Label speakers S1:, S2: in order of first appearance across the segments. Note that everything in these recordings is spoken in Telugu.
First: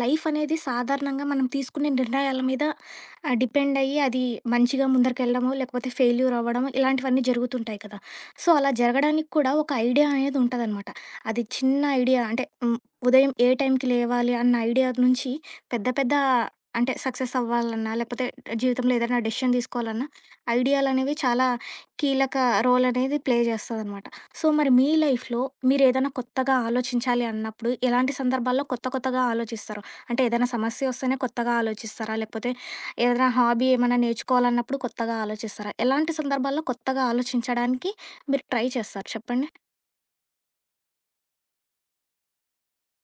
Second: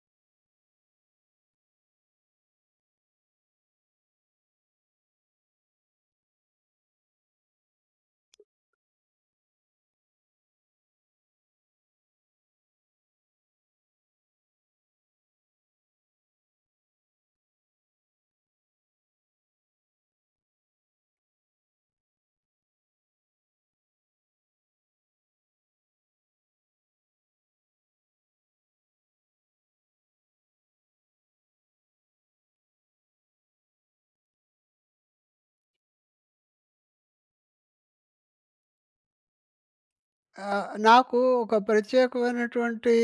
S1: లైఫ్ అనేది సాధారణంగా మనం తీసుకునే నిర్ణయాల మీద డిపెండ్ అయ్యి అది మంచిగా ముందరికెళ్ళడము లేకపోతే ఫెయిల్యూర్ అవ్వడము ఇలాంటివన్నీ జరుగుతుంటాయి కదా. సో అలా జరగడానికి కూడా ఒక ఐడియా అనేది ఉంటుందన్నమాట. అది చిన్న ఐడియా అంటే ఉదయం ఏ టైంకి లేవాలి అన్న ఐడియా నుంచి పెద్ద పెద్ద అంటే సక్సెస్ అవ్వాలన్నా లేకపోతే జీవితంలో ఏదైనా డెసిషన్ తీసుకోవాలన్నా ఐడియాలు అనేవి చాలా కీలక రోల్ అనేది ప్లే చేస్తుంది అనమాట. సో మరి మీ లైఫ్లో మీరు ఏదైనా కొత్తగా ఆలోచించాలి అన్నప్పుడు ఎలాంటి సందర్భాల్లో కొత్తగా ఆలోచిస్తారు? అంటే ఏదైనా సమస్య వస్తేనే కొత్తగా ఆలోచిస్తారా? లేకపోతే ఏదైనా హాబీ ఏమైనా నేర్చుకోవాలన్నప్పుడు కొత్తగా ఆలోచిస్తారా? ఎలాంటి సందర్భాల్లో కొత్తగా ఆలోచించడానికి మీరు ట్రై చేస్తారు చెప్పండి?
S2: నాకు ఒక ప్రత్యేకమైనటువంటి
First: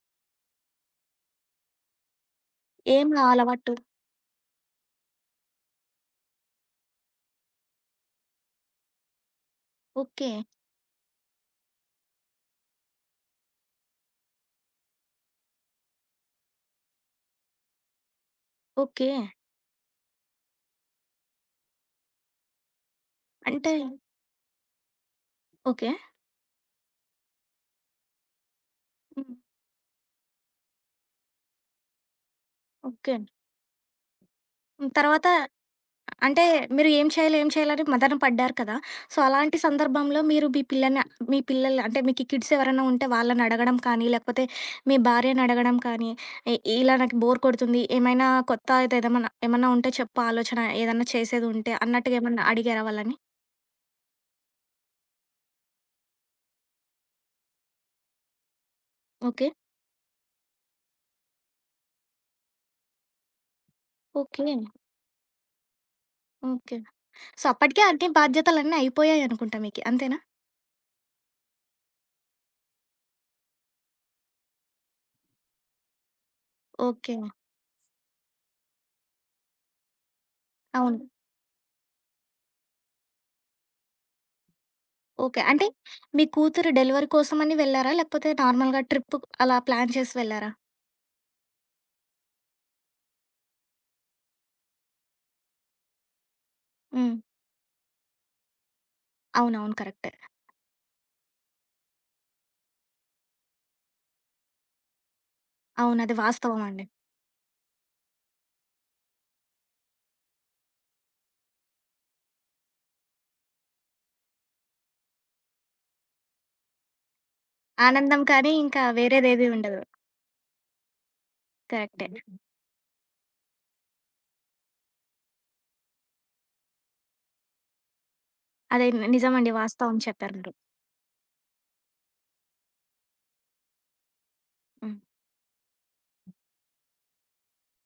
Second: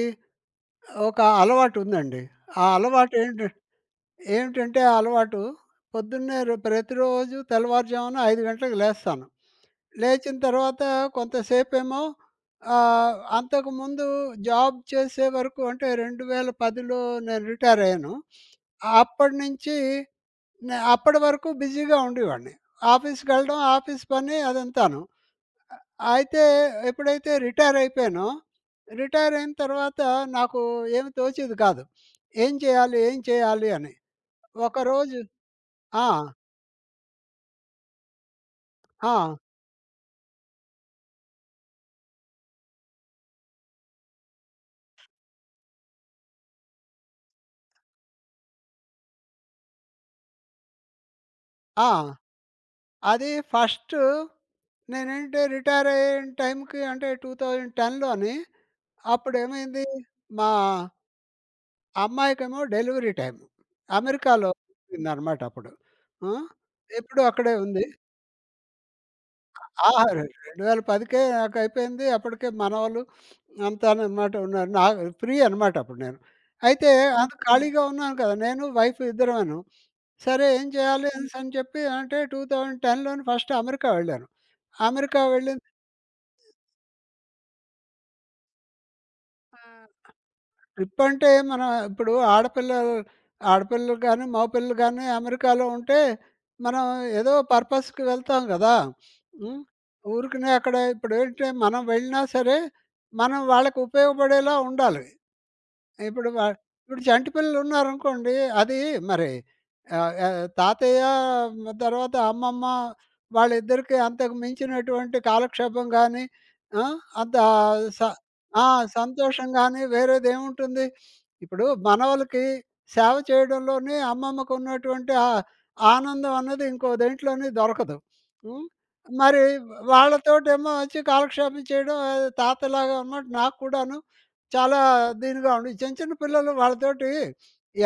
S2: ఒక అలవాటుందండి. ఆ
S1: ఏం
S2: అలవాటేంటి
S1: అలవాటు?
S2: ఏమిటంటే ఆ అలవాటు, పొద్దున్నే ప్రతిరోజు తెల్లవారుజామున 5 గంటలకు లేస్తాను.
S1: ఓకే.
S2: లేచిన తర్వాత కొంతసేపేమో అంతకుముందు జాబ్ చేసే వరకు, అంటే 2010లో నేను రిటైరయ్యాను.
S1: ఓకే.
S2: అప్పటినుంచి అప్పటి వరకు బిజీగా ఉండేవాడిని. ఆఫీస్‌కెళ్ళడం,
S1: అంటే
S2: ఆఫీస్ పని అదంతాను.
S1: ఓకే.
S2: అయితే ఎప్పుడైతే రిటైర్ అయిపోయానో,
S1: హ్మ్.
S2: రిటైర్ అయిన తర్వాత నాకు ఏమి తోచేది కాదు. ఏం చేయాలి?
S1: ఓకే.
S2: ఏం చేయాలి? అని.
S1: హ్మ్.
S2: ఒకరోజు
S1: తర్వాత
S2: ఆ!
S1: అంటే మీరు ఏం చేయాలి, ఏం చేయాలని మదన పడ్డారు కదా! సో,
S2: ఆ!
S1: అలాంటి సందర్భంలో మీరు మీ పిల్లని మీ పిల్లలు అంటే మీకు కిడ్స్ ఎవరైనా ఉంటే వాళ్ళని అడగడం కానీ, లేకపోతే మీ భార్యని అడగడం కానీ, ఇ ఇలా నాకు బోర్ కొడుతుంది. ఏమైనా కొత్త అయితే ఏమన్నా ఉంటే చెప్పు ఆలోచన ఏదన్నా చేసేది ఉంటే
S2: ఆ!
S1: అన్నట్టుగా ఏమన్నా అడిగారా వాళ్ళని?
S2: అది ఫస్టు, నేనేంటి రిటైర్ అయిన టైంకి, అంటే 2010లోని
S1: ఓకే.
S2: అప్పుడేమైంది, మా అమ్మాయికేమో డెలివరీ టైం.
S1: ఓకే.
S2: అమెరికాలో ఉందనమాట అప్పుడు. ఆ!
S1: ఓకే.
S2: ఎప్పుడూ
S1: సో,
S2: అక్కడే
S1: అప్పటికే
S2: ఉంది.
S1: అన్ని బాధ్యతలన్నీ అయిపోయాయి అనుకుంటా మీకి.
S2: ఆ!
S1: అంతేనా?
S2: 2010కే నాకైపోయింది. అప్పటికే మనవలు అంతాననమాట ఉన్నారు. నా ఫ్రీ అనమాట అప్పుడు నేను. అయితే
S1: ఓకే.
S2: అంత ఓకే. ఖాళీగా ఉన్నాను కదా! నేను, వైఫ్ ఇద్దరమును. సరే ఏం
S1: అవును.
S2: చేయాలి అనేసని చెప్పి, అంటే 2010లోని ఫస్ట్ అమెరికా వెళ్ళాను. అమెరికా
S1: ఓకే.
S2: వెళ్ళిన
S1: అంటే మీ కూతురు డెలివరీ కోసమని వెళ్లారా? లేకపోతే నార్మల్‌గా ట్రిప్ అలా
S2: ఆ!
S1: ప్లాన్ చేసి వెళ్లారా?
S2: ట్రిప్ అంటే, మనం ఇప్పుడు ఆడపిల్లలు ఆడపిల్లలు గాని, మగ పిల్లలు గాని అమెరికాలో ఉంటే మనం
S1: హ్మ్.
S2: ఏదో పర్పస్‌కి వెళ్తాం గదా! హ్మ్.
S1: అవునవును. కరెక్టే.
S2: ఊరికనే అక్కడ ఇప్పుడేంటే మనం వెళ్ళినా సరే, మనం వాళ్ళకి ఉపయోగపడేలా ఉండాలి.
S1: అవును. అది
S2: ఇప్పుడు
S1: వాస్తవం అండి.
S2: ఇప్పుడు చంటి పిల్లలున్నారనుకోండి, అది మరి ఆహ్, ఆహ్, తాతయ్య తర్వాత అమ్మమ్మ, వాళ్ళిద్దరికీ అంతకు మించినటువంటి కాలక్షేపం గానీ, ఆ! అంత స
S1: ఆనందం కానీ
S2: ఆ!
S1: ఇంకా వేరేదేది
S2: సంతోషం
S1: ఉండదు.
S2: గానీ వేరేదేముంటుంది? ఇప్పుడు
S1: కరెక్టే.
S2: మనవలకి సేవ చేయడంలోనే అమ్మమ్మకున్నటువంటి ఆ ఆనందం అన్నది ఇంకో దేంట్లోని దొరకదు. హ్మ్.
S1: అదే
S2: మరి
S1: నిజమండి. వాస్తవం చెప్పారు మీరు.
S2: వాళ్ళతోటేమో వచ్చి కాలక్షేపం చేయడం, తాతలాగా అనమాట నాకు కూడాను చాలా
S1: హ్మ్.
S2: దీనిగా ఉండి చిన్న చిన్న పిల్లలు వాళ్ళతోటి,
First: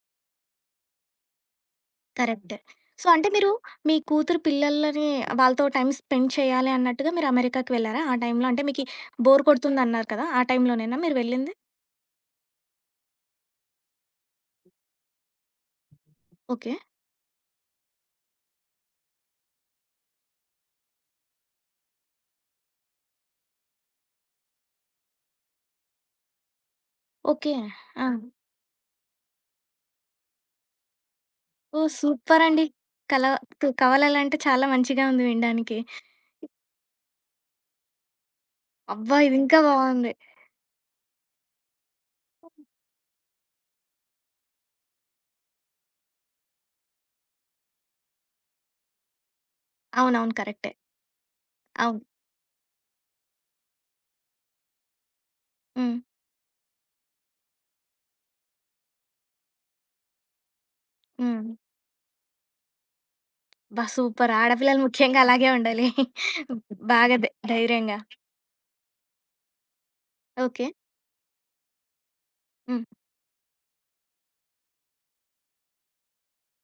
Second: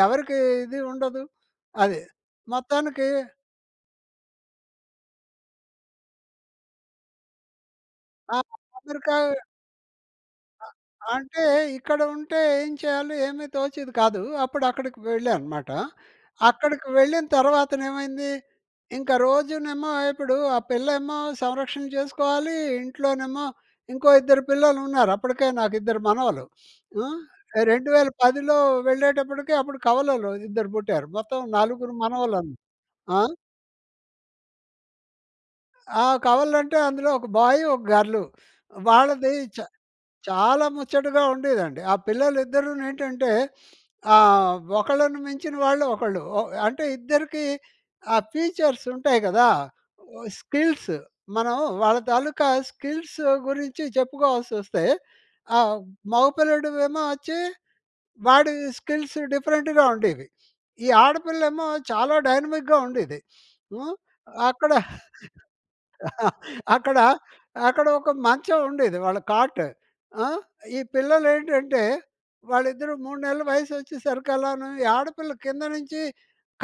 S2: ఎవరికి ఇది ఉండదు. అది.
S1: కరెక్టే. సో,
S2: మొత్తానికి
S1: అంటే మీరు మీ కూతురు పిల్లలని వాళ్ళతో టైమ్ స్పెండ్ చేయాలి అన్నట్టుగా మీరు అమెరికాకి వెళ్లారా? ఆ
S2: ఆ!
S1: టైంలో అంటే మీకి
S2: అమెరికా
S1: బోర్ కొడుతుందన్నారు కదా! ఆ టైంలోనేనా మీరు
S2: అంటే,
S1: వెళ్ళింది?
S2: ఇక్కడ ఉంటే ఏం చేయాలో ఏమీ తోచేది కాదు. అప్పుడు అక్కడికి వెళ్ళానమాట.
S1: ఓకే.
S2: అక్కడికి వెళ్ళిన తర్వాతనేమైంది, ఇంకా రోజునేమో ఇప్పుడు ఆ పిల్లేమో సంరక్షణ చేసుకోవాలి. ఇంట్లోనేమో ఇంకో ఇద్దరు పిల్లలున్నారు. అప్పటికే నాకు ఇద్దరు మనవలు. హ్మ్.
S1: ఓకే. ఆ!
S2: 2010లో వెళ్ళేటప్పటికి అప్పుడు కవలలు ఇద్దరు పుట్టారు. మొత్తం
S1: ఓహ్!
S2: నలుగురు మనవలం.
S1: సూపరండి.
S2: ఆ!
S1: కల కు కవలలంటే చాలా మంచిగా ఉంది వినడానికి.
S2: ఆ! కవలంటే అందులో ఒక బాయ్, ఒక గర్లు.
S1: అబ్బా!
S2: వాళ్ళది
S1: ఇది ఇంకా
S2: చ
S1: బావుంది.
S2: చాలా ముచ్చటగా ఉండేదండి. ఆ పిల్లలిద్దరూనేంటంటే ఒకళ్ళని మించిన వాళ్ళు ఒకళ్ళు. అంటే ఇద్దరికీ ఆ ఫీచర్స్ ఉంటాయి గదా!
S1: అవునవును. కరెక్టే.
S2: స్కిల్స్, మనం వాళ్ళ
S1: అవును.
S2: తాలూకా స్కిల్స్ గురించి చెప్పుకోవాల్సొస్తే, ఆహ్,
S1: హ్మ్.
S2: మగపిల్లడివేమో వచ్చి వాడి స్కిల్స్ డిఫరెంట్‌గా ఉండేవి. ఈ
S1: హ్మ్.
S2: ఆడపిల్లేమో చాలా డైనమిక్‌గా ఉండేది.
S1: అబ్బా!
S2: హ్మ్.
S1: సూపర్.
S2: అక్కడ
S1: ఆడపిల్లలు ముఖ్యంగా అలాగే ఉండాలి.
S2: అక్కడ,
S1: బాగా ధై
S2: అక్కడ
S1: ధైర్యంగా.
S2: ఒక మంచం ఉండేది. వాళ్ళ కాట్. ఆ!
S1: ఓకే.
S2: ఈ పిల్లలేంటంటే,
S1: హ్మ్.
S2: వాళ్ళిద్దరూ 3 నెలల వయసొచ్చేసరికల్లాను, ఈ ఆడపిల్ల కింద నుంచి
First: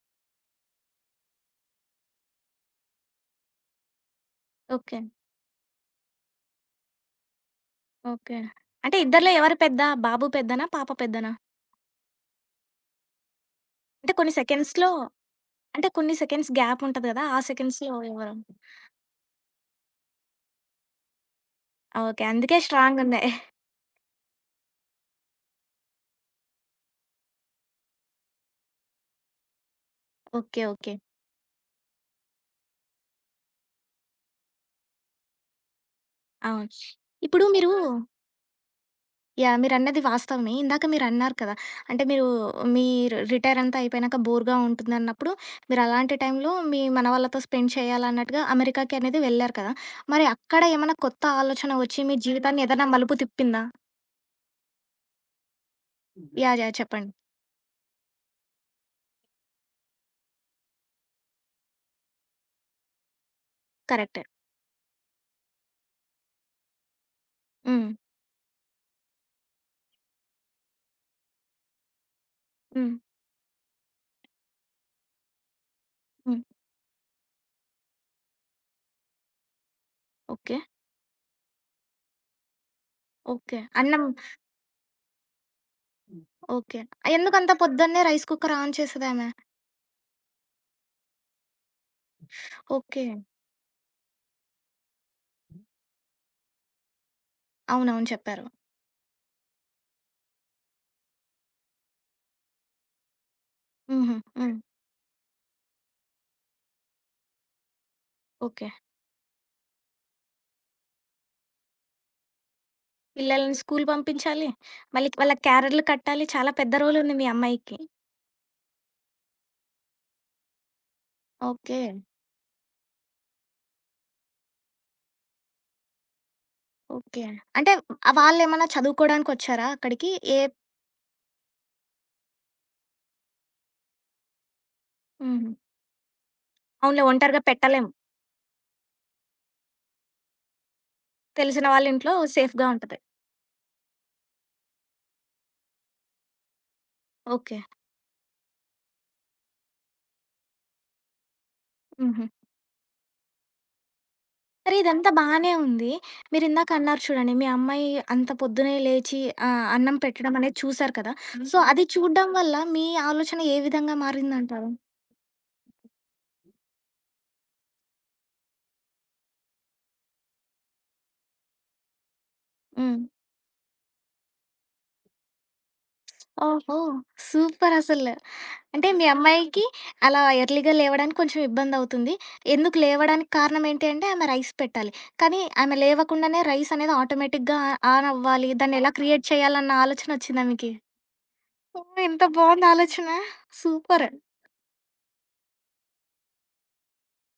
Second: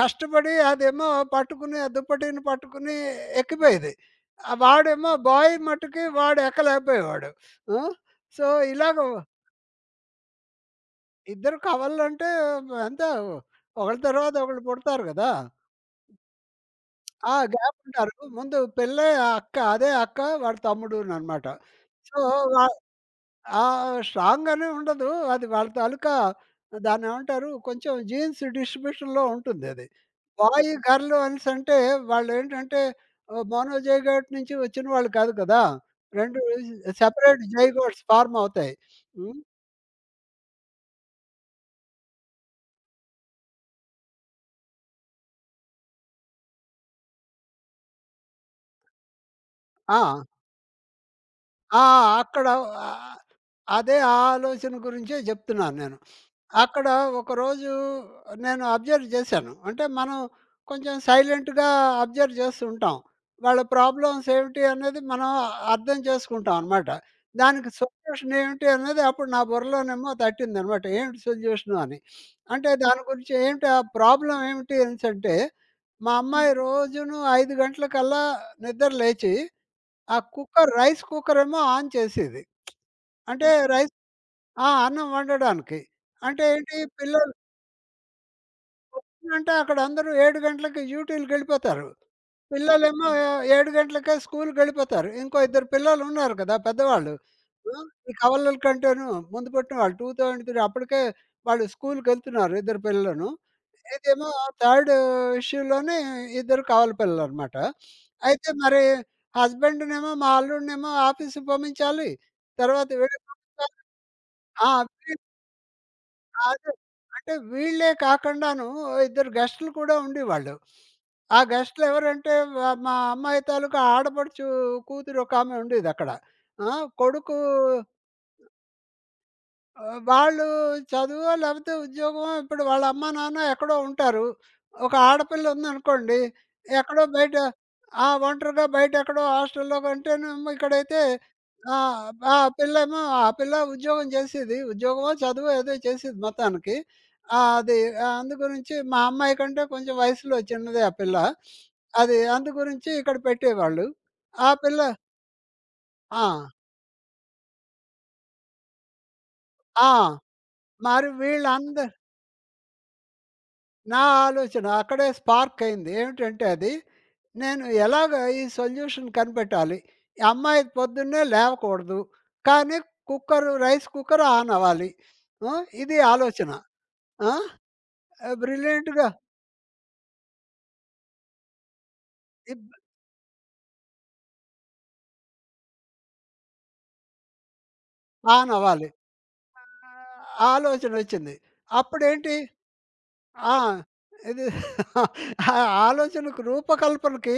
S2: కష్టపడి అదేమో పట్టుకుని, ఆ దుప్పటిని పట్టుకుని ఎక్కిపోయేది.
S1: ఓకే.
S2: వాడేమో బాయ్ మట్టుకి వాడు ఎక్కలేకపోయేవాడు. ఆ!
S1: ఓకే.
S2: సో,
S1: అంటే
S2: ఇలాగ
S1: ఇద్దరిలో ఎవరు పెద్ద? బాబు పెద్దనా? పాప పెద్దనా?
S2: ఇద్దరు కవలంటే ఎంత ఒకళ్ళ
S1: అంటే కొన్ని
S2: తర్వాత ఒకళ్ళు
S1: సెకండ్స్‌లో
S2: పుడతారు గదా!
S1: అంటే కొన్ని సెకండ్స్ గ్యాప్ ఉంటది గదా!
S2: ఆ!
S1: ఆ సెకండ్స్‌లో
S2: గ్యాపుంటారు.
S1: ఎవరు?
S2: ముందు పిల్లే అక్క, అదే అక్క, వాడి తమ్ముడుననమాట.
S1: ఆ,
S2: సో,
S1: ఓకే. అందుకే
S2: వా
S1: స్ట్రాంగున్నాయి.
S2: ఆ! స్ట్రాంగ్ అనే ఉండదు. అది వాళ్ళ తాలూకా దాన్నేమంటారు, కొంచెం జీన్స్ డిస్ట్రిబ్యూషన్‌లో ఉంటుందది.
S1: ఓకే.
S2: Boy,
S1: okay.
S2: గర్ల్ అనేసంటే వాళ్ళేంటంటే మోనోజైగోట్ నుంచి వచ్చిన వాళ్ళు కాదు కదా! 2
S1: అవును.
S2: సెపరేట్
S1: ఇప్పుడు మీరు
S2: జైగోట్స్ ఫార్మ్ అవుతాయి. హ్మ్.
S1: యాహ్! మీరన్నది వాస్తవమే. ఇందాక మీరన్నారు కదా! అంటే మీరు మీరు రిటైర్ అంతా అయిపోయినాక బోర్‌గా ఉంటుందన్నప్పుడు, మీరలాంటి టైంలో మీ మనవళ్ళతో స్పెండ్ చేయాలన్నట్టుగా అమెరికాకి అనేది వెళ్లారు కదా!
S2: ఆ!
S1: మరి అక్కడ ఏమన్నా కొత్త ఆలోచన
S2: ఆ!
S1: వచ్చి మీ
S2: అక్కడ
S1: జీవితాన్ని ఏదైనా మలుపు
S2: ఆహ్,
S1: తిప్పిందా?
S2: అదే ఆ ఆలోచన గురించే చెప్తున్నాను నేను.
S1: యాహ్! యాహ్!
S2: అక్కడ
S1: చెప్పండి.
S2: ఒకరోజు నేను అబ్జర్వ్ చేశాను. అంటే మనం కొంచెం సైలెంట్‌గా అబ్జర్వ్ చేస్తూ ఉంటాం. వాళ్ళ
S1: కరెక్టే.
S2: ప్రాబ్లమ్స్ ఏమిటి అనేది మనం అర్థం చేసుకుంటాం అనమాట. దానికి
S1: హ్మ్.
S2: సొల్యూషన్ ఏమిటి అనేది అప్పుడు నా బుర్రలోనేమో తట్టిందనమాట. ఏమిటి సొల్యూషను అని. అంటే
S1: హ్మ్.
S2: దాని గురించి ఏంటి ఆ ప్రాబ్లమ్ ఏమిటి అనేసంటే, మా
S1: హ్మ్.
S2: అమ్మాయి రోజును 5 గంటలకల్లా నిద్ర లేచి, ఆ
S1: ఓకే.
S2: కుక్కర్ రైస్ కుక్కరేమో ఆన్ చేసేది. అంటే
S1: ఓకే.
S2: రైస్,
S1: అన్నం
S2: ఆ! అన్నం వండడానికి. అంటే ఏంటి
S1: ఓకే.
S2: పిల్లలు,
S1: ఎందుకంత పొద్దున్నే రైస్ కుక్కర్ ఆన్ చేసేదామె?
S2: అంటే అక్కడందరూ 7 గంటలకి డ్యూటీలకెళ్ళిపోతారు.
S1: ఓకే.
S2: పిల్లలేమో 7 గంటలకే స్కూలుకెళ్ళిపోతారు. ఇంకో ఇద్దరు పిల్లలున్నారు కదా! పెద్దవాళ్ళు. ఆ!
S1: అవునవును
S2: ఈ
S1: చెప్పారు.
S2: కవలల కంటేను ముందు పుట్టిన వాళ్ళు 2003 అప్పటికే వాళ్ళు స్కూలుకెళ్తున్నారు, ఇద్దరు పిల్లలును.
S1: హుహు.
S2: ఇదేమో
S1: హ్మ్.
S2: థర్డ్ ఇష్యూలోనే ఇద్దరు కవల పిల్లలనమాట. అయితే
S1: ఓకే.
S2: మరి హస్బెండ్‌నేమో, మా అల్లుడినేమో ఆఫీస్‌కి పంపించాలి. తర్వాత వీడిని
S1: పిల్లలని
S2: పంపించాలి.
S1: స్కూల్ పంపించాలి.
S2: ఆ!
S1: మళ్ళీ వాళ్ళకి క్యారర్లు కట్టాలి. చాలా
S2: అదే.
S1: పెద్ద రోల్ ఉంది మీ
S2: అంటే
S1: అమ్మాయికి.
S2: వీళ్ళే కాకుండాను ఓ ఇద్దరు గెస్టులు కూడా ఉండేవాళ్ళు. ఆ
S1: ఓకే.
S2: గెస్టులు ఎవరంటే, మా అమ్మాయి తాలూకా ఆడపడుచు కూతురు ఒకామె ఉండేదక్కడ. ఆ!
S1: ఓకే.
S2: కొడుకు
S1: అంటే వాళ్ళేమన్నా చదువుకోవడానికొచ్చారా అక్కడికి? ఏ
S2: వాళ్ళు చదువో లేకపోతే ఉద్యోగమో, ఇప్పుడు వాళ్ళ అమ్మా, నాన్న ఎక్కడో ఉంటారు. ఒక ఆడపిల్ల
S1: హుహు.
S2: ఉందనుకోండి,
S1: అవునులే
S2: ఎక్కడో బయట,
S1: ఒంటరిగా పెట్టలేము.
S2: ఒంటరిగా బయట ఎక్కడో హాస్టల్‌లో కంటేనేమో ఇక్కడైతే
S1: తెలిసిన
S2: ఆ!
S1: వాళ్ళ ఇంట్లో
S2: ఆ
S1: సేఫ్‌గా ఉంటది.
S2: పిల్లేమో ఆ పిల్ల ఉద్యోగం చేసేది. ఉద్యోగమో, చదువో ఏదో చేసేది మొత్తానికి.
S1: ఓకే.
S2: అది అందుగురించి మా అమ్మాయి కంటే కొంచెం వయసులో చిన్నదే ఆ పిల్ల. అది
S1: హుహు.
S2: అందు గురించి ఇక్కడ పెట్టేవాళ్ళు. ఆ
S1: మరి
S2: పిల్ల.
S1: ఇదంతా బానే ఉంది.
S2: ఆ!
S1: మీరిందాక అన్నారు చూడండి, మీ అమ్మాయి అంత పొద్దునే లేచి
S2: ఆ!
S1: అన్నం పెట్టడం అనేది చూసారు
S2: మరి
S1: కదా! సో, హుహు.
S2: వీళ్ళంద
S1: అది చూడడం వల్ల మీ ఆలోచన ఏ విధంగా
S2: నా ఆలోచన
S1: మారిందంటారు?
S2: అక్కడే స్పార్క్ అయింది. ఏమిటంటే అది, నేను ఎలాగ ఈ సొల్యూషన్ కనిపెట్టాలి? ఈ అమ్మాయి పొద్దున్నే లేవకూడదు. కానీ
S1: హ్మ్.
S2: కుక్కర్, రైస్ కుక్కర్ ఆన్ అవ్వాలి. ఆ! ఇది ఆలోచన.
S1: ఓహో!
S2: ఆ!
S1: సూపరసలు. అంటే మీ
S2: బ్రిలియంట్‌గా
S1: అమ్మాయికి అలా ఎర్లీ‌గా లేవడానికి కొంచెం ఇబ్బందవుతుంది.
S2: ఇబ్
S1: ఎందుకు లేవడానికి కారణం ఏంటి అంటే ఆమె రైస్ పెట్టాలి. కానీ ఆమె లేవకుండానే రైస్ అనేది ఆటోమేటిక్‌గా ఆన్ అవ్వాలి.
S2: ఆన్ అవ్వాలి.
S1: దాన్నెలా క్రియేట్ చేయాలన్న
S2: ఆహ్,
S1: ఆలోచనొచ్చిందా మీకి?
S2: ఆలోచనొచ్చింది.
S1: ఓహ్! ఎంత
S2: అప్పుడేంటి
S1: బావుంది ఆలోచన.
S2: ఆ!
S1: సూపర్.
S2: ఇది ఆ ఆలోచనకు, రూపకల్పనకి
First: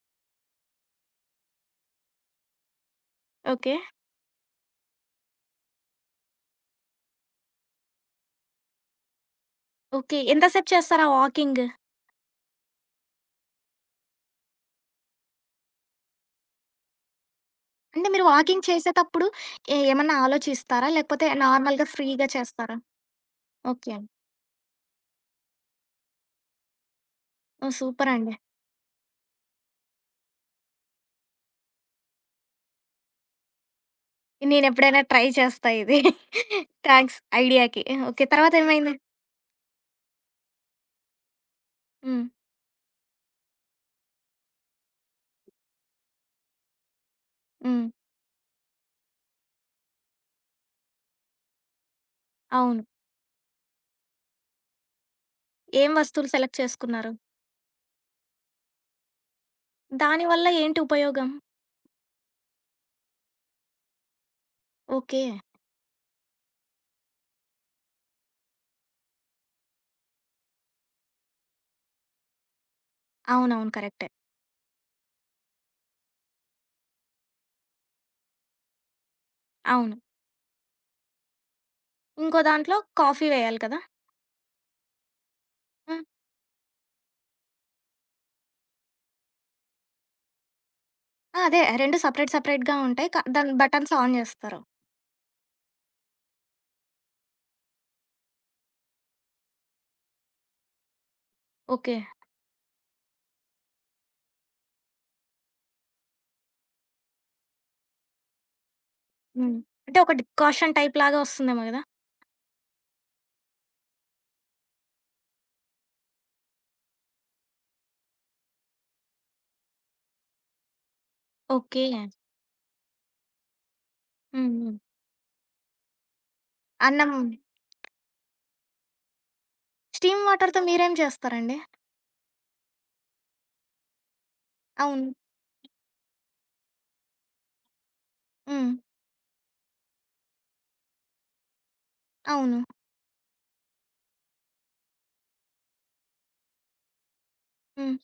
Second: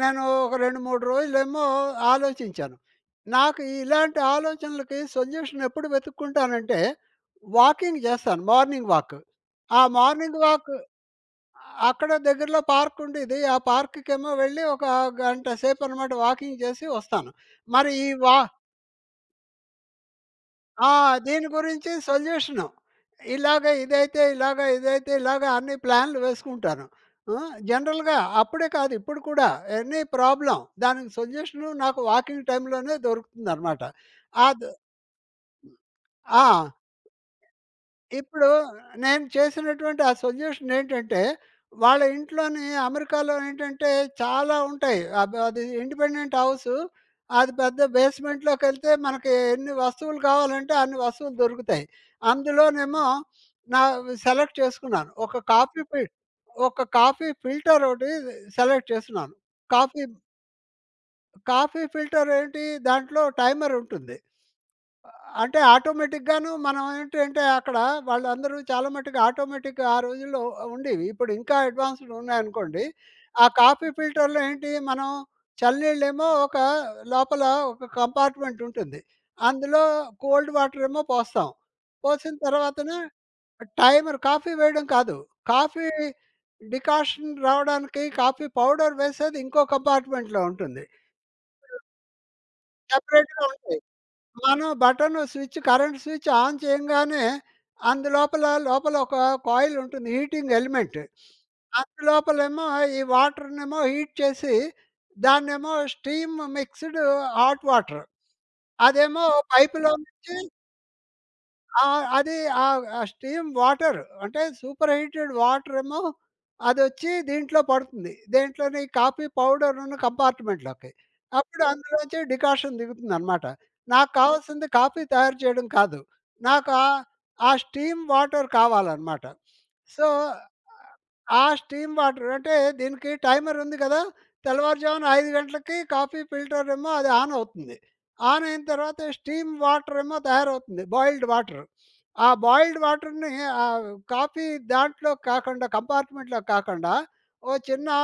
S2: నేను ఒక 2, 3 రోజులేమో ఆలోచించాను. నాకు
S1: ఓకే.
S2: ఇలాంటి ఆలోచనలకి సొల్యూషన్ ఎప్పుడు వెతుక్కుంటానంటే, వాకింగ్ చేస్తాను. Morning walk. ఆ
S1: ఓకే.
S2: మార్నింగ్
S1: ఎంత సేపు
S2: వాక్,
S1: చేస్తారా వాకింగ్?
S2: అక్కడ దగ్గరలో పార్క్ ఉండేది. ఆ పార్క్‌కేమో వెళ్ళి ఒక గంట సేపనమాట వాకింగ్ చేసి వస్తాను. మరి
S1: అంటే
S2: ఈ
S1: మీరు
S2: వా
S1: వాకింగ్ చేసేతప్పుడు ఏమన్నా ఆలోచిస్తారా?
S2: ఆ!
S1: లేకపోతే
S2: దీని
S1: నార్మల్‌గా
S2: గురించి
S1: ఫ్రీగా
S2: సొల్యూషను,
S1: చేస్తారా?
S2: ఇలాగ
S1: ఓకే.
S2: ఇదైతే ఇలాగ, ఇదైతే ఇలాగ అన్ని ప్లాన్లు వేసుకుంటాను. ఆ!
S1: ఓహ్!
S2: జనరల్‌గా
S1: సూపరండి.
S2: అప్పుడే కాదు ఇప్పుడు కూడా ఎనీ ప్రాబ్లమ్ దానికి సొల్యూషను నాకు వాకింగ్ టైమ్‌లోనే దొరుకుతుందనమాట. అద్
S1: నేనెప్పుడైనా ట్రై చేస్తా ఇది.
S2: ఆ!
S1: థాంక్స్ ఐడియాకి. ఓకే.
S2: ఇప్పుడు
S1: తర్వాతేమైంది?
S2: నేను చేసినటువంటి ఆ సొల్యూషన్ ఏంటంటే, వాళ్ళ
S1: హ్మ్.
S2: ఇంట్లోని అమెరికాలో ఏంటంటే చాలా ఉంటాయి. అది ఇండిపెండెంట్ హౌసు. అది పెద్ద
S1: హ్మ్.
S2: బేస్‌మెంట్‌లోకెళ్తే మనకి ఎన్ని వస్తువులు కావాలంటే అన్ని వస్తువులు దొరుకుతాయి.
S1: అవును.
S2: అందులోనేమో నా సెలెక్ట్ చేసుకున్నాను.
S1: ఏం వస్తువులు సెలెక్ట్
S2: ఒక
S1: చేసుకున్నారు?
S2: కాఫీ ఫిల్టర్ ఒకటి సెలెక్ట్ చేసుకున్నాను. కాఫీ
S1: దాని వల్ల ఏంటి ఉపయోగం?
S2: కాఫీ ఫిల్టర్ ఏంటి, దాంట్లో టైమర్ ఉంటుంది.
S1: ఓకే.
S2: అంటే ఆటోమేటిక్‌గాను మనం ఏంటంటే, అక్కడ వాళ్ళందరూ చాలా మట్టుకు ఆటోమేటిక్ ఆ రోజుల్లో ఉండేవి. ఇప్పుడు ఇంకా అడ్వాన్స్‌డ్ ఉన్నాయనుకోండి. ఆ
S1: అవునవును.
S2: కాఫీ
S1: కరెక్టే.
S2: ఫిల్టర్‌లో ఏంటి, మనం చల్లనీళ్ళేమో ఒక లోపల ఒక కంపార్ట్మెంట్ ఉంటుంది. అందులో
S1: అవును.
S2: కోల్డ్ వాటర్ ఏమో పోస్తాం. పోసిన
S1: ఇంకో దాంట్లో
S2: తర్వాతన,
S1: కాఫీ వేయాలి కదా!
S2: టైమర్ కాఫీ వేయడం కాదు. కాఫీ
S1: ఆ!
S2: డికాషన్ రావడానికి కాఫీ పౌడర్ వేసేది ఇంకో కంపార్ట్మెంట్‌లో ఉంటుంది.
S1: ఆ! అదే 2 సెపరేట్ సెపరేట్‌గా ఉంటాయి. క
S2: సెపరేట్‌గా
S1: దాని
S2: ఉంటాయి.
S1: బటన్స్ ఆన్ జేస్తారు.
S2: మనం button switch, current switch on చేయంగానే అందులోపల లోపల ఒక కాయిల్ ఉంటుంది, హీటింగ్ ఎలిమెంట్.
S1: ఓకే.
S2: అందులోపలేమో ఈ వాటర్‌నేమో హీట్ చేసి, దాన్నేమో స్టీమ్ మిక్స్‌డ్ హాట్ వాటర్ అదేమో
S1: హ్మ్.
S2: పైపులో
S1: అంటే ఒక
S2: నుంచి
S1: డికాషన్ టైప్‌లాగా వస్తుందేమో గదా!
S2: ఆ! అది ఆ స్టీమ్ వాటర్, అంటే సూపర్ హీటెడ్ వాటర్ ఏమో అదొచ్చి దీంట్లో పడుతుంది. దేంట్లోని కాఫీ పౌడరును కంపార్ట్మెంట్‌లోకి. అప్పుడు
S1: ఓకే.
S2: అందులోంచి డికాషన్ దిగుతుందనమాట. నాకు
S1: హ్మ్.
S2: కావాల్సింది
S1: హ్మ్.
S2: కాఫీ తయారు చేయడం కాదు. నాకు ఆ
S1: అన్నం
S2: ఆ స్టీమ్ వాటర్ కావాలనమాట. సో,
S1: స్టీమ్ వాటర్‌తో మీరేం
S2: ఆ
S1: చేస్తారండి?
S2: స్టీమ్ వాటర్, అంటే దీనికి టైమర్ ఉంది కదా! తెల్లవారుజామున
S1: అవును.
S2: 5 గంటలకి కాఫీ ఫిల్టర్ ఏమో అది ఆన్ అవుతుంది. ఆన్ అయిన
S1: హ్మ్.
S2: తర్వాత స్టీమ్ వాటర్ ఏమో తయారవుతుంది, బాయిల్డ్ వాటర్. ఆ
S1: అవును.
S2: బాయిల్డ్ వాటర్‌ని ఆహ్, కాఫీ దాంట్లో కాకుండా, కంపార్ట్మెంట్‌లో కాకుండా, ఓ చిన్న
S1: హ్మ్.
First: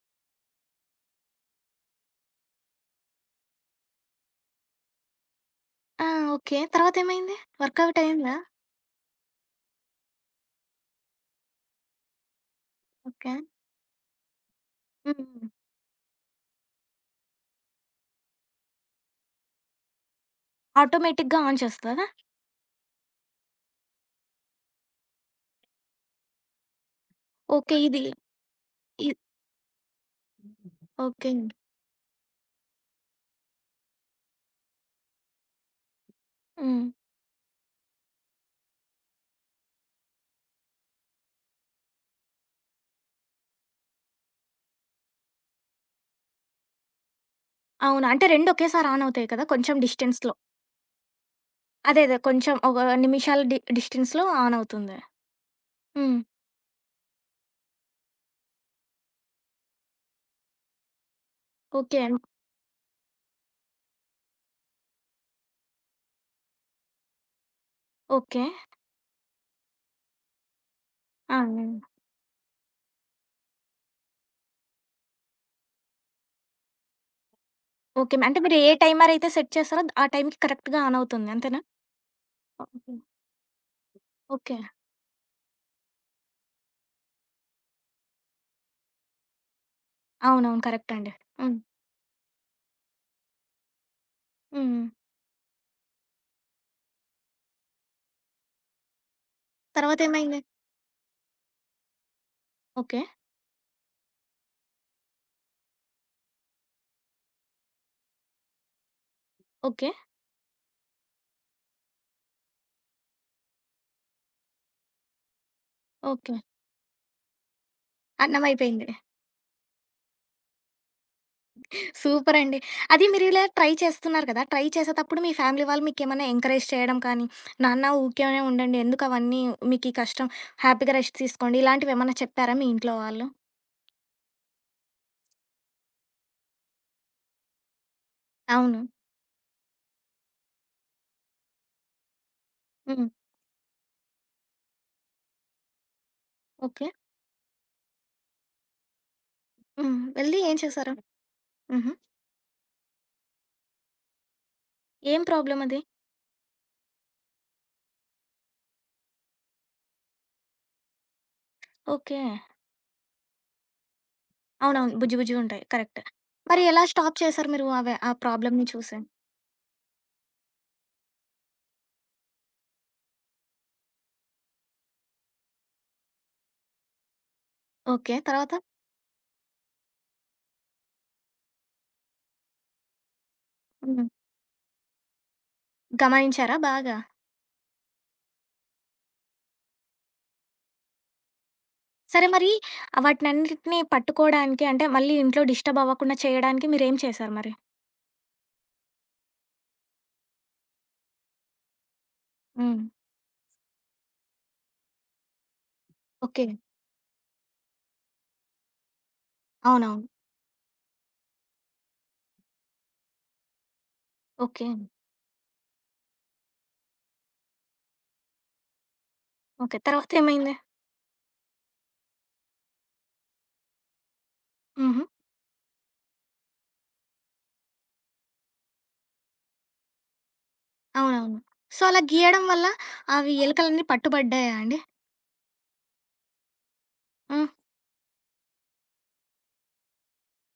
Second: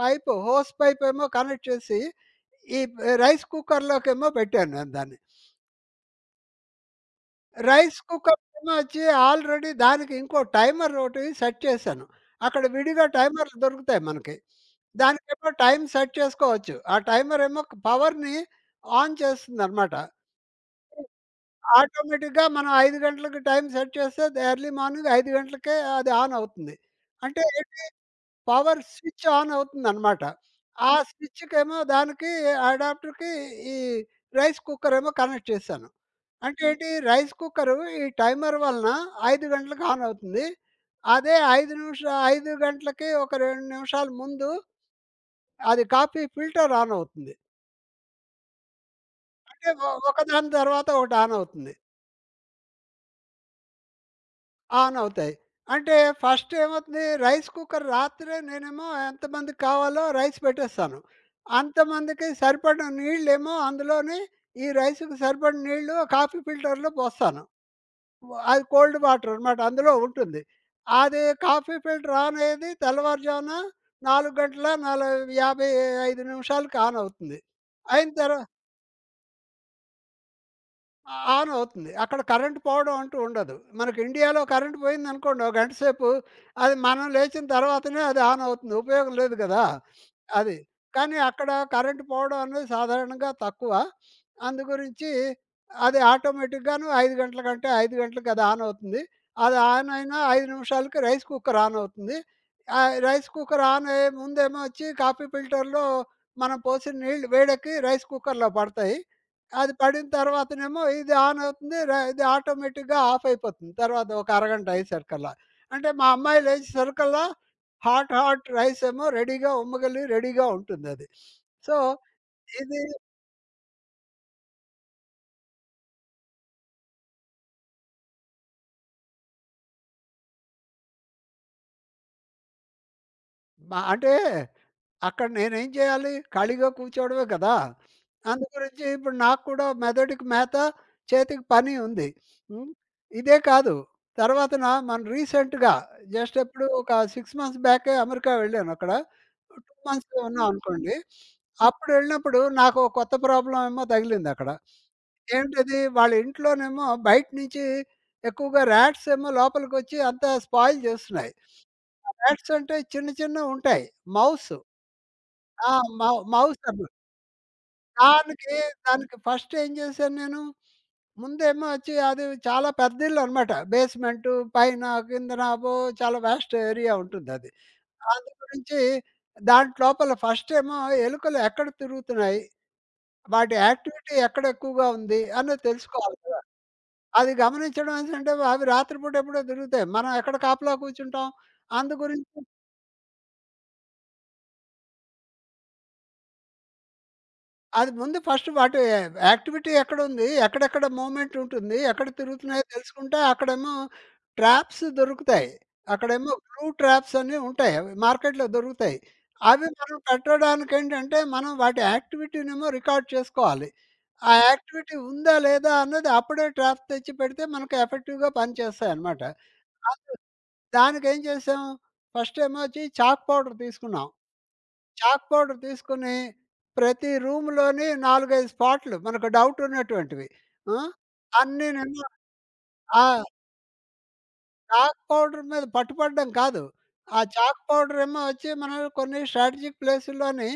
S2: పైపు, హోస్ పైపేమో కనెక్ట్ చేసి, ఈ రైస్ కుక్కర్‌లోకేమో పెట్టాను నేను దాన్ని.
S1: ఆ! ఓకే. తర్వాతేమైంది?
S2: రైస్
S1: వర్కౌట్ అయిందా?
S2: కుక్కర్‌కేమో వచ్చి ఆల్రెడీ దానికి ఇంకో టైమర్ ఒకటి సెట్ చేశాను. అక్కడ విడిగా
S1: ఓకే.
S2: టైమర్లు దొరుకుతాయి మనకి.
S1: హ్మ్.
S2: దానికేమో టైమ్ సెట్ చేసుకోవచ్చు. ఆ టైమర్ ఏమో పవర్‌ని ఆన్ చేస్తుందనమాట.
S1: ఆటోమేటిక్‌గా ఆన్ చేస్తదా?
S2: ఆటోమేటిక్‌గా మనం 5 గంటలకి టైమ్ సెట్ చేస్తే ఎర్లీ మార్నింగ్ 5 గంటలకే అది ఆన్ అవుతుంది. అంటే
S1: ఓకే.
S2: ఏంటి,
S1: ఇది
S2: పవర్
S1: ఇ
S2: స్విచ్ ఆన్ అవుతుందనమాట. ఆ
S1: ఓకే.
S2: స్విచ్‌కేమో దానికి అడాప్టర్‌కి ఈ రైస్ కుక్కర్ ఏమో కనెక్ట్ చేశాను. అంటే
S1: హ్మ్.
S2: ఏంటి రైస్ కుక్కరు ఈ టైమర్ వలన 5 గంటలకు ఆన్ అవుతుంది. అదే 5 గంటలకి ఒక 2 నిమిషాల ముందు అది కాఫీ ఫిల్టర్ ఆన్ అవుతుంది.
S1: అవును. అంటే 2 ఒకేసారి ఆన్ అవుతాయి కదా!
S2: అంటే
S1: కొంచెం డిస్టెన్స్‌లో.
S2: ఒకదాని తర్వాత ఒకటి ఆన్ అవుతుంది.
S1: అదే అదే. కొంచెం ఒక నిమిషాల డిస్టెన్స్‌లో ఆన్ అవుతుంది.
S2: ఆన్ అవుతాయి. అంటే
S1: హ్మ్.
S2: ఫస్ట్ ఏమవుతుంది, రైస్ కుక్కర్, రాత్రే నేనేమో ఎంతమందికి కావాలో రైస్ పెట్టేస్తాను.
S1: ఓకే.
S2: అంతమందికి సరిపడిన నీళ్ళేమో అందులోని, ఈ రైస్‌కి సరిపడిన నీళ్ళు కాఫీ ఫిల్టర్‌లో పోస్తాను.
S1: ఓకే.
S2: అది కోల్డ్ వాటర్ అన్నమాట అందులో ఉంటుంది. అది
S1: ఆ! హ్మ్.
S2: కాఫీ ఫిల్టర్ ఆన్ అయ్యేది తెల్లవారుజామున 4 గంటల నాలు 55 నిమిషాలకి ఆన్ అవుతుంది. అయిన
S1: ఓకే.
S2: తర
S1: అంటే మీరు ఏ టైమర్ అయితే సెట్ చేస్తారో ఆ టైంకి కరెక్ట్‌గా ఆన్ అవుతుంది.
S2: ఆన్
S1: అంతేనా?
S2: అవుతుంది. అక్కడ కరెంట్
S1: ఓకే.
S2: పోవడం అంటూ ఉండదు. మనకి ఇండియాలో
S1: ఓకే.
S2: కరెంట్ పోయిందనుకోండి, ఓ గంట సేపు అది మనం లేచిన తర్వాతనే అది ఆన్ అవుతుంది. ఉపయోగం లేదు గదా! అది.
S1: అవునవును. కరెక్ట్ అండి.
S2: కానీ అక్కడ
S1: హ్మ్.
S2: కరెంట్ పోవడం అనేది సాధారణంగా తక్కువ. అందు
S1: హ్మ్.
S2: గురించి అది ఆటోమేటిక్‌గాను 5 గంటల కంటే 5 గంటలకి అది ఆన్ అవుతుంది. అది ఆన్ అయిన
S1: తర్వాతేమైంది?
S2: 5 నిమిషాలకి రైస్ కుక్కర్ ఆన్ అవుతుంది.
S1: ఓకే.
S2: రైస్ కుక్కర్ ఆన్ అయ్యే ముందేమో వచ్చి కాఫీ ఫిల్టర్‌లో మనం పోసిన నీళ్లు వేడెక్కి రైస్ కుక్కర్‌లో పడతాయి. అది
S1: ఓకే.
S2: పడిన తర్వాతనేమో ఇది ఆన్ అవుతుంది. ఇది ఆటోమేటిక్‌గా ఆఫ్ అయిపోతుంది తర్వాత, ఒక అరగంట అయ్యేసరికల్లా. అంటే మా
S1: ఓకే.
S2: అమ్మాయి లేచేసరికల్లా హాట్
S1: అన్నం
S2: హాట్ రైస్
S1: అయిపోయింది.
S2: ఏమో రెడీగా రెడీగా ఉంటుందది. సో,
S1: సూపరండి.
S2: ఇది,
S1: అది మీరు ఇలా ట్రై చేస్తున్నారు కదా! ట్రై చేసేతప్పుడు మీ ఫ్యామిలీ వాళ్ళు మీకేమన్నా ఎంకరేజ్ చేయడం కానీ, నాన్న ఊకేనే ఉండండి. ఎందుకు అవన్నీ మీకీ కష్టం. హ్యాపీగా రెస్ట్ తీసుకోండి. ఇలాంటివేమన్నా చెప్పారా మీ ఇంట్లో వాళ్ళు?
S2: మా అంటే అక్కడ నేనేం చేయాలి? ఖాళీగా కూర్చోవడమే కదా!
S1: అవును.
S2: అందుగురించి ఇప్పుడు నాకు కూడా మెదడుకి మేత, చేతికి పని ఉంది. హ్మ్.
S1: హ్మ్.
S2: ఇదే కాదు. తర్వాతన మనం రీసెంట్‌గా జస్ట్ ఎప్పుడు,
S1: ఓకే.
S2: ఒక 6 మంత్స్ బ్యాకే అమెరికా వెళ్ళాను అక్కడ. 2
S1: హ్మ్.
S2: మంత్స్
S1: వెళ్లి
S2: ఉన్నాం
S1: ఏం చేశారు?
S2: అనుకోండి. అప్పుడు
S1: హుహు.
S2: వెళ్ళినప్పుడు నాకు ఓ కొత్త ప్రాబ్లమ్ ఏమో తగిలిందక్కడ.
S1: ఏం ప్రాబ్లమ్
S2: ఏంటది?
S1: అది?
S2: వాళ్ళ ఇంట్లోనేమో బయట నుంచి ఎక్కువగా రాట్స్ ఏమో లోపలికొచ్చి అంతా స్పాయిల్ చేస్తున్నాయి.
S1: ఓకే.
S2: బ్యాట్స్ అంటే చిన్న చిన్నవుంటాయి. మౌస్.
S1: అవునవును. బుజ్జి బుజ్జిగుంటాయి.
S2: ఆ!
S1: కరెక్ట్.
S2: మౌ మౌస్.
S1: మరి
S2: అబ్బ,
S1: ఎలా స్టాప్ చేశారు మీరు ఆ
S2: దానికి,
S1: ప్రాబ్లమ్‌ని చూసి?
S2: దానికి ఫస్ట్ ఏం చేశాను నేను, ముందేమో వచ్చి అది చాలా పెద్ద ఇల్లనమాట. బేస్‌మెంటు, పైన, కిందన అబ్బో! చాలా వాస్ట్ ఏరియా ఉంటుందది.
S1: ఓకే.
S2: అందు
S1: తర్వాత?
S2: గురించి దాంట్ లోపల ఫస్టేమో, ఎలుకలు ఎక్కడ తిరుగుతున్నాయి, వాటి
S1: హ్మ్.
S2: యాక్టివిటీ ఎక్కడ ఎక్కువగా ఉంది అన్నది తెలుసుకోవాలి కదా!
S1: గమనించారా బాగా?
S2: అది గమనించడం అనేసంటే అవి రాత్రిపూట ఎప్పుడో తిరుగుతాయి. మనం ఎక్కడ కాపలా కూర్చుంటాం. అందు
S1: సరే
S2: గురించి
S1: మరి వాటినన్నిటిని పట్టుకోడానికి అంటే మళ్ళీ ఇంట్లో డిస్టర్బ్ అవ్వకుండా చేయడానికి మీరేం చేశారు మరి?
S2: అది ముందు ఫస్ట్, వాటి యాక్టివిటీ ఎక్కడుంది? ఎక్కడెక్కడ మూవ్‌మెంట్ ఉంటుంది? ఎక్కడ తిరుగుతున్నాయో
S1: హ్మ్.
S2: తెలుసుకుంటే అక్కడేమో ట్రాప్స్ దొరుకుతాయి. అక్కడేమో
S1: ఓకే.
S2: బ్లూ ట్రాప్స్ అని ఉంటాయి. అవి మార్కెట్‌లో దొరుకుతాయి. అవి మనం
S1: అవునవును.
S2: పెట్టడానికేంటంటే మనం వాటి యాక్టివిటీనేమో రికార్డ్ చేసుకోవాలి. ఆ
S1: ఓకే.
S2: యాక్టివిటీ ఉందా? లేదా? అన్నది అప్పుడే ట్రాప్ తెచ్చి పెడితే మనకు ఎఫెక్టివ్‌గా పనిచేస్తాయన్నమాట.
S1: ఓకే.
S2: అందు,
S1: తర్వాతేమైంది?
S2: దానికేం చేసాం? ఫస్ట్ ఏమో వచ్చి చాక్ పౌడర్ తీసుకున్నాం.
S1: హుహు.
S2: చాక్ పౌడర్ తీసుకొని ప్రతి రూమ్‌లోని 4, 5 స్పాట్లు మనకు డౌట్ ఉన్నటువంటివి. ఆ!
S1: అవునవును. సో, అలా
S2: అన్నీనేమో.
S1: గీయడం వల్ల
S2: ఆ!
S1: అవి ఎలుకలన్నీ పట్టుబడ్డాయా అండి?
S2: చాక్ పౌడర్ మీద పట్టుపడడం కాదు. ఆ
S1: హ్మ్.
S2: చాక్ పౌడర్ ఏమో వచ్చి మనం కొన్ని స్ట్రాటజిక్ ప్లేసుల్లోని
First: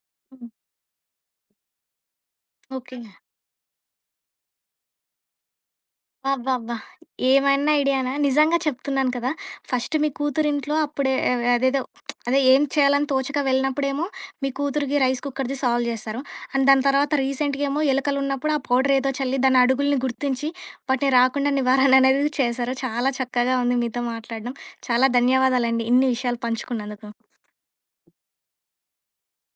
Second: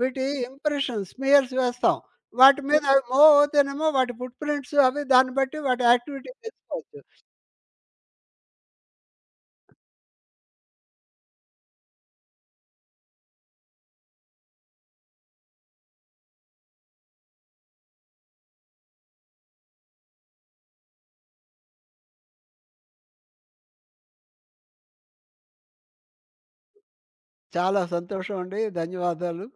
S2: వీటి
S1: హ్మ్.
S2: ఇంప్రెషన్ స్మియర్స్ వేస్తాం. వాటి మీద
S1: ఓకే.
S2: అవి మూవ్ అవుతేనేమో వాటి ఫుట్ ప్రింట్స్ అవి, దాన్ని బట్టి వాటి యాక్టివిటీ
S1: అబ్బబ్బా!
S2: తెలుసుకోవచ్చు.
S1: ఏమైనా ఐడియానా? నిజంగా చెప్తున్నాను కదా! ఫస్ట్ మీ కూతురింట్లో అప్పుడే ఆహ్, అదేదో అదే ఏం చేయాలని తోచక వెళ్ళినప్పుడేమో మీ కూతురికి రైస్ కుక్కర్‌ది సాల్వ్ చేస్తారు. అండ్ దాని తర్వాత రీసెంట్‌గా ఏమో ఎలుకలున్నప్పుడు ఆ పౌడర్ ఏదో చల్లి దాని అడుగుల్ని గుర్తించి వాటిని రాకుండా నివారణ అనేది చేశారు. చాలా చక్కగా ఉంది మీతో మాట్లాడడం. చాలా ధన్యవాదాలండి ఇన్ని విషయాలు పంచుకున్నందుకు.
S2: చాలా సంతోషం అండి. ధన్యవాదాలు.